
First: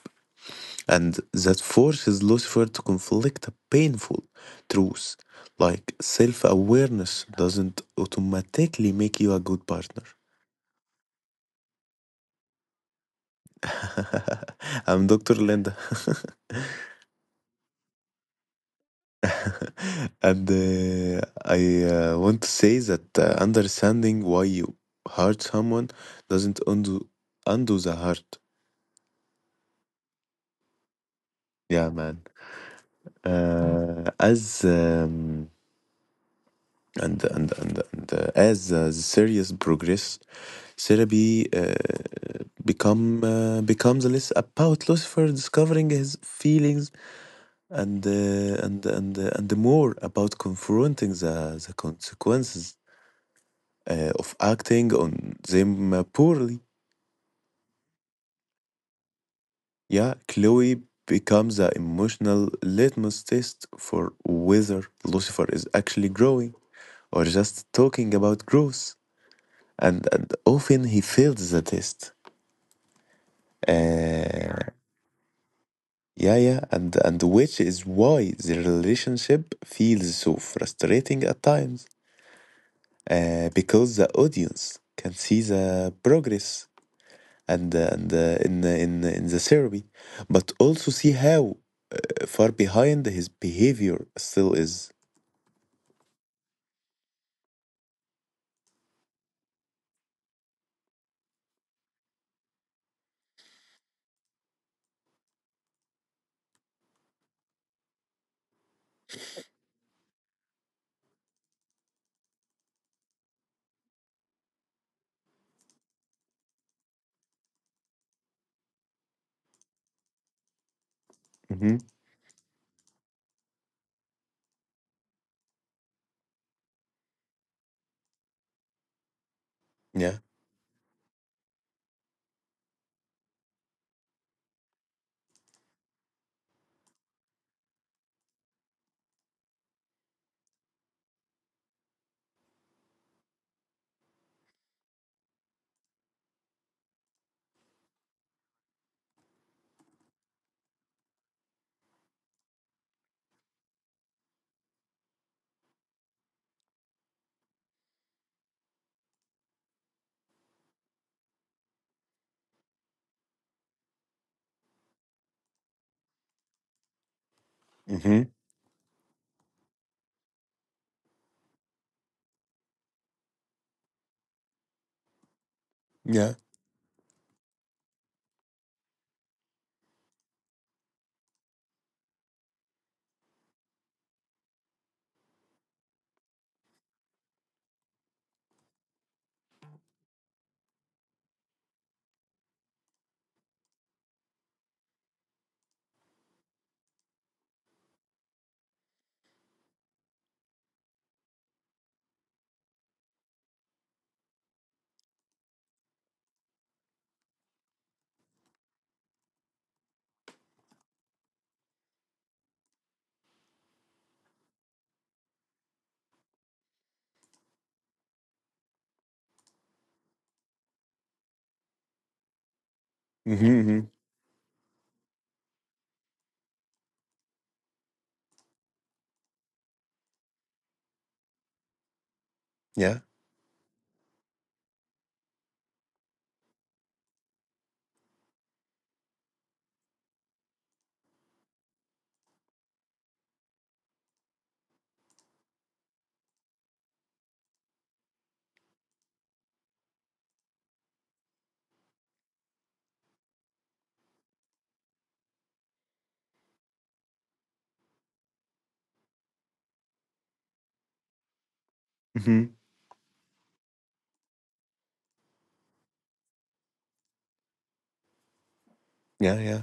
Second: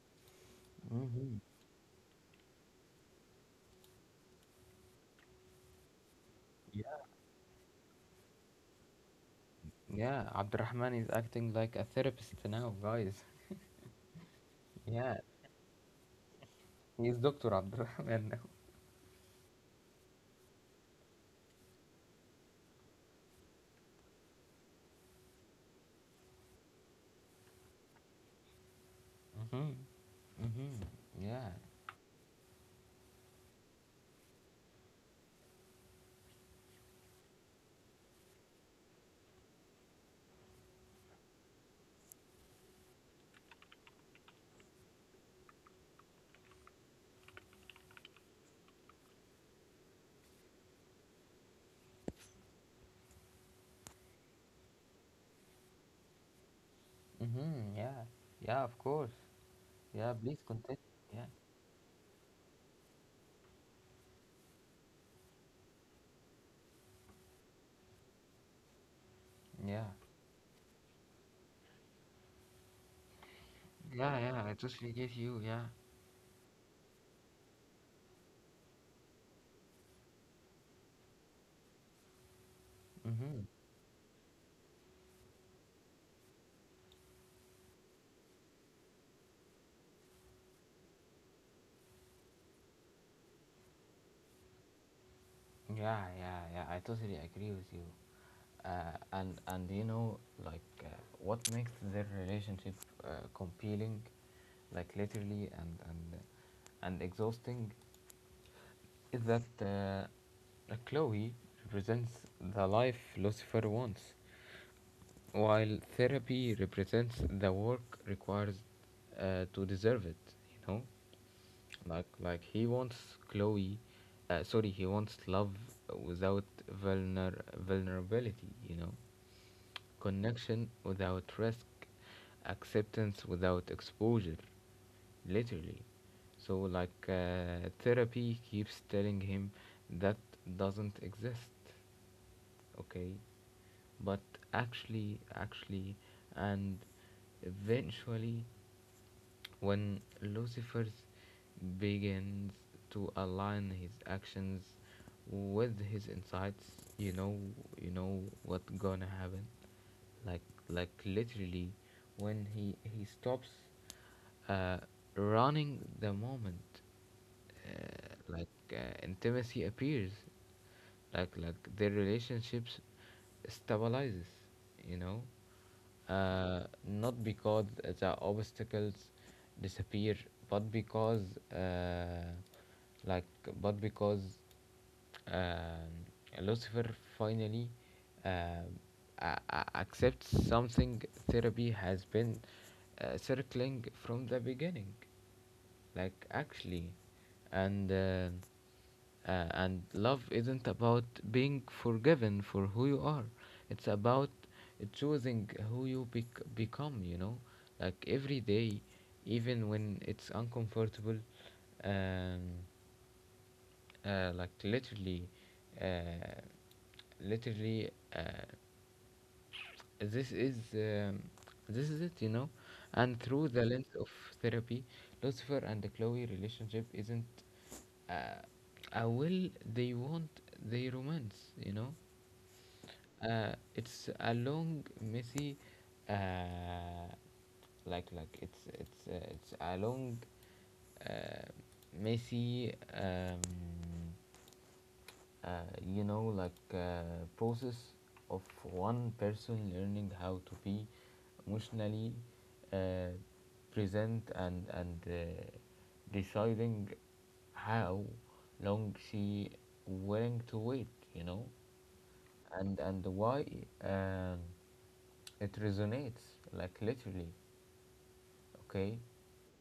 and mhm, that forces Lucifer to conflict a painful truth, like self yeah, awareness doesn't automatically make you a good partner. yeah. Abdurrahman is acting like a therapist now, guys. *laughs* I'm Yeah, Dr. Linda. he's Doctor Abdurrahman now. *laughs* And I want to say that understanding why you hurt someone doesn't undo the hurt. Mhm, mhm, yeah, Yeah, man. As and as the series progress, therapy uh, becomes less about Lucifer discovering his feelings and more about confronting the consequences of acting on them poorly. mhm, yeah, yeah. Of course. Yeah, Yeah, please continue. Chloe Yeah, becomes the emotional litmus test for whether Lucifer is actually growing or just talking about growth, yeah, and often he fails the test. yeah, yeah. I Uh, totally get you. Yeah. yeah, yeah, and which is why the relationship feels so frustrating at times, Mhm. Because the audience can see the progress and in the therapy, but also see how far behind his behavior still is. Yeah, yeah, yeah. I totally agree with you. And You know, like uh, what makes their relationship uh, compelling, like literally, and exhausting, is that Chloe represents the life Lucifer wants, while therapy represents the work requires to deserve it. You know. Hmm He wants Chloe, he wants love without vulnerability. You know, Yeah. connection without risk, acceptance without exposure, literally. So therapy keeps telling him that doesn't exist. Okay, but actually, actually, and eventually, when Lucifer begins to align his actions with his insights, you know, you know what gonna happen. Like, like literally, when he stops uh, running the moment, hmm intimacy appears, their relationships stabilizes, you know, Yeah. Not because the obstacles disappear, but because, uh, like but because um, Lucifer finally uh, accepts something therapy has been circling from the beginning, like actually. And uh, uh, and love isn't about being forgiven for who you are, it's about choosing who you become, you know. Like every day, even when it's uncomfortable. um, like literally, uh, literally, this is um, this is it, you know. And hmm through the hmm lens of therapy, Lucifer and the Chloe relationship isn't uh, a will they want they romance, you know. Yeah. It's a long, messy, uh, it's a long, uh, messy, uh, you know like uh, process of one person learning how to be emotionally uh, present, and deciding how long she willing to wait, you know, hmm and why um, it resonates, like literally, okay. Yeah. Yeah.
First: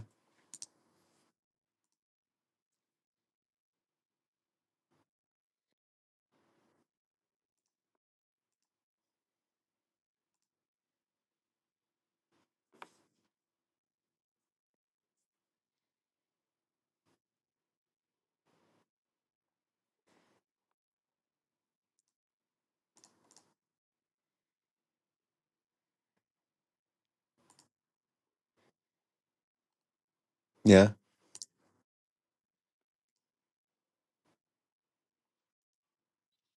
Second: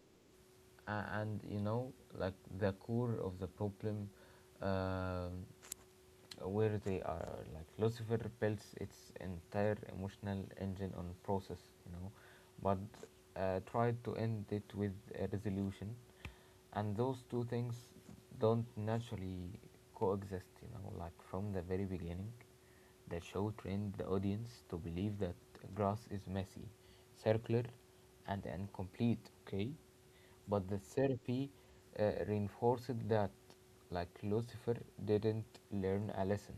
And you know, like the core of the problem, um, where they are, like Lucifer builds its entire emotional engine on process, you know, but tried to end it with a resolution, and those two things don't naturally coexist, you know. Like from the very beginning, the show trained the audience to believe that grass is messy, circular and incomplete, okay. But the Yeah. therapy reinforced that. Like Lucifer didn't learn a lesson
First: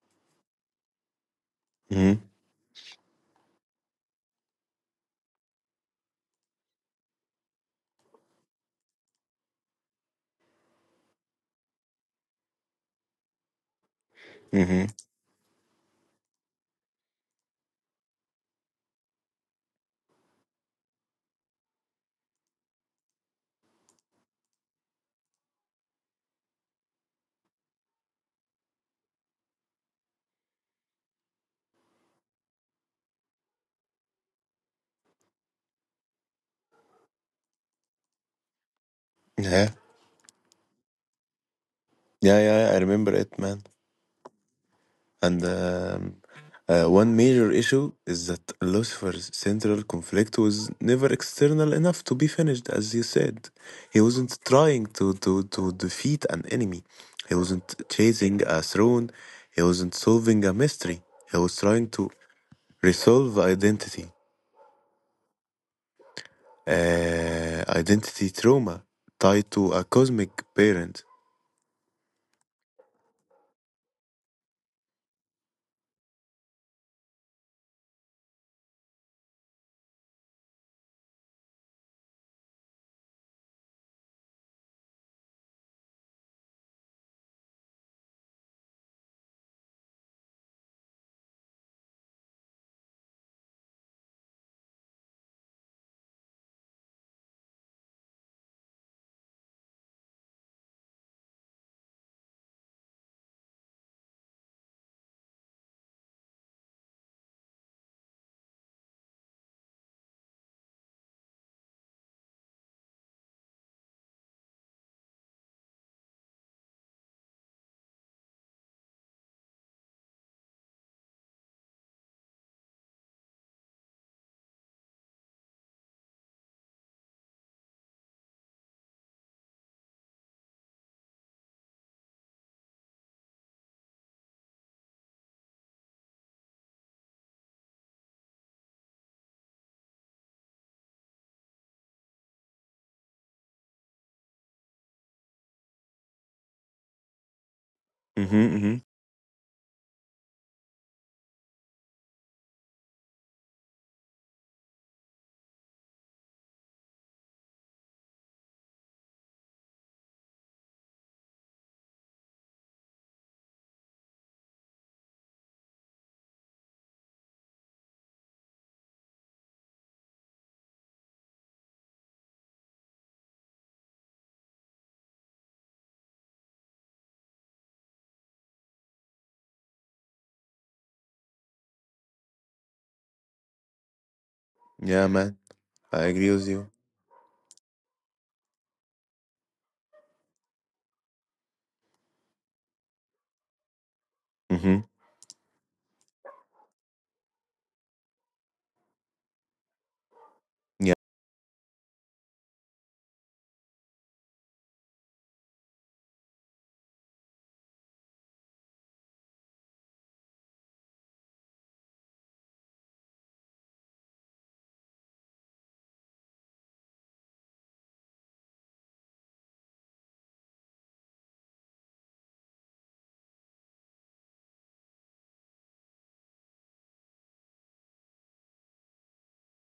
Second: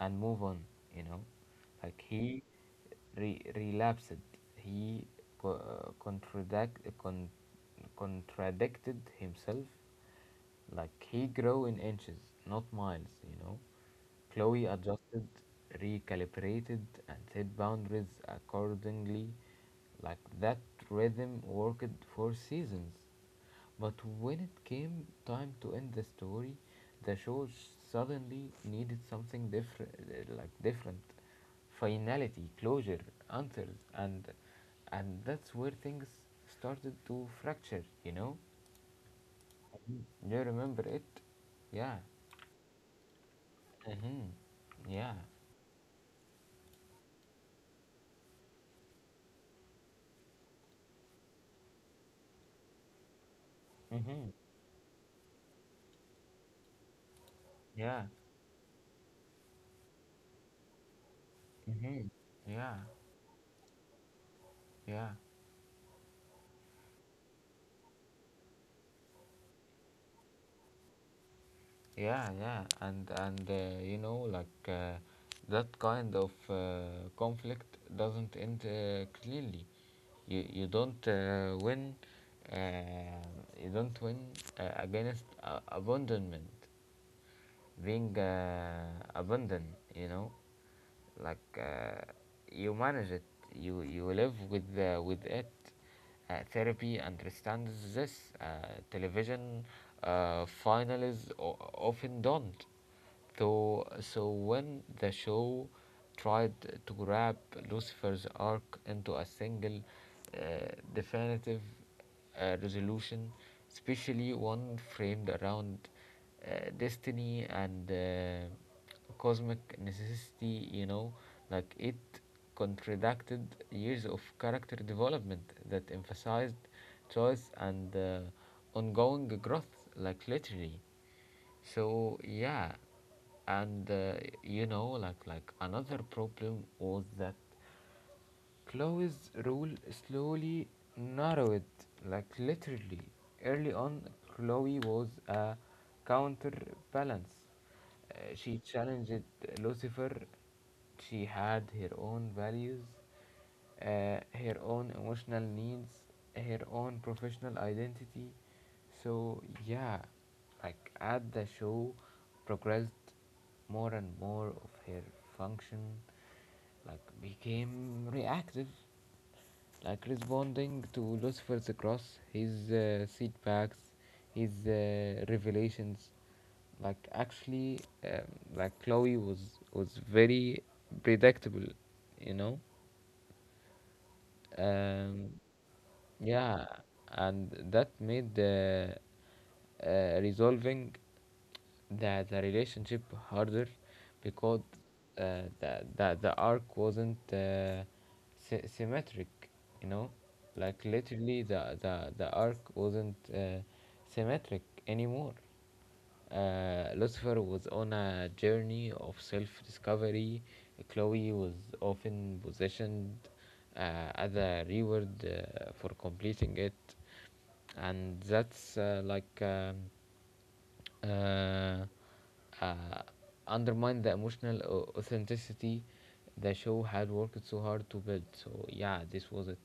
and move on, you know, like hmm he relapsed, he co- uh, contradict- con- contradicted himself. Like he grew in inches, not miles, you know. Chloe hmm adjusted, recalibrated, and set boundaries accordingly. Like that rhythm worked for seasons. But when it came time to end the story, the show suddenly needed something different, like different finality, closure, answers, and that's where things started to fracture. You know. Yeah. You remember it? Yeah. Yeah. Yeah. I remember it, man. Mm-hmm. Yeah. And One major issue is that Lucifer's central conflict was never external enough to be finished, as you said. He Mm-hmm. wasn't trying to defeat an enemy, he wasn't Yeah. chasing a throne, he wasn't solving a mystery, he was trying Mm-hmm. to Yeah. resolve identity, Yeah. Identity trauma tied to a cosmic parent. Yeah. Yeah. And You know, that kind of conflict doesn't end cleanly. You don't win. Uh, you don't win against abandonment, being abundant, you know. Like you manage it, you live with it. Therapy understands this, television finalists o- often don't. So so when the show tried to wrap Lucifer's arc into a single, uh, definitive, resolution, especially one framed around uh, destiny and cosmic necessity, you know, like it contradicted years of character development that emphasized choice and ongoing growth, like literally. So yeah, and you know, another problem was that Chloe's rule slowly narrowed, like literally. Early on, Chloe was a counterbalance. Hmm She hmm challenged Lucifer. She had her own values, her own emotional needs, her own professional identity. So, yeah, like as the show progressed, more and more of her function like became reactive, like responding to Lucifer's cross, his setbacks, his revelations. Like actually, like Chloe was very predictable, you know. Yeah, Um, man, I agree with yeah, you. and that made the resolving the relationship harder because, Hmm the arc wasn't symmetric, you know. Like literally, the arc wasn't symmetric anymore. Lucifer was on a journey of self discovery. Chloe was often positioned as a reward for completing it. And that's like, uh, uh, undermine the emotional authenticity the show had worked so hard to build. So yeah, this was it,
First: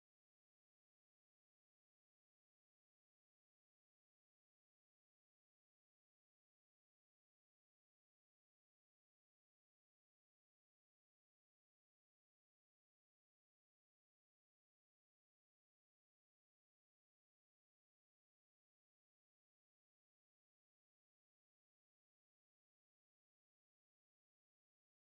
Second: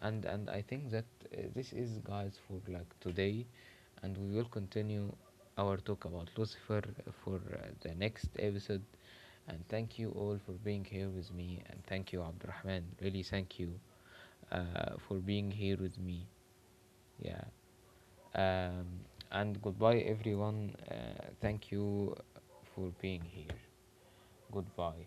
and I think that this is guys for like today, and we will continue our talk about Lucifer for the next episode. And thank you all for being here with me, and thank you Abdurrahman. Really, thank you for being here with me. Yeah. Um, and goodbye, everyone. Thank you for being here. Goodbye.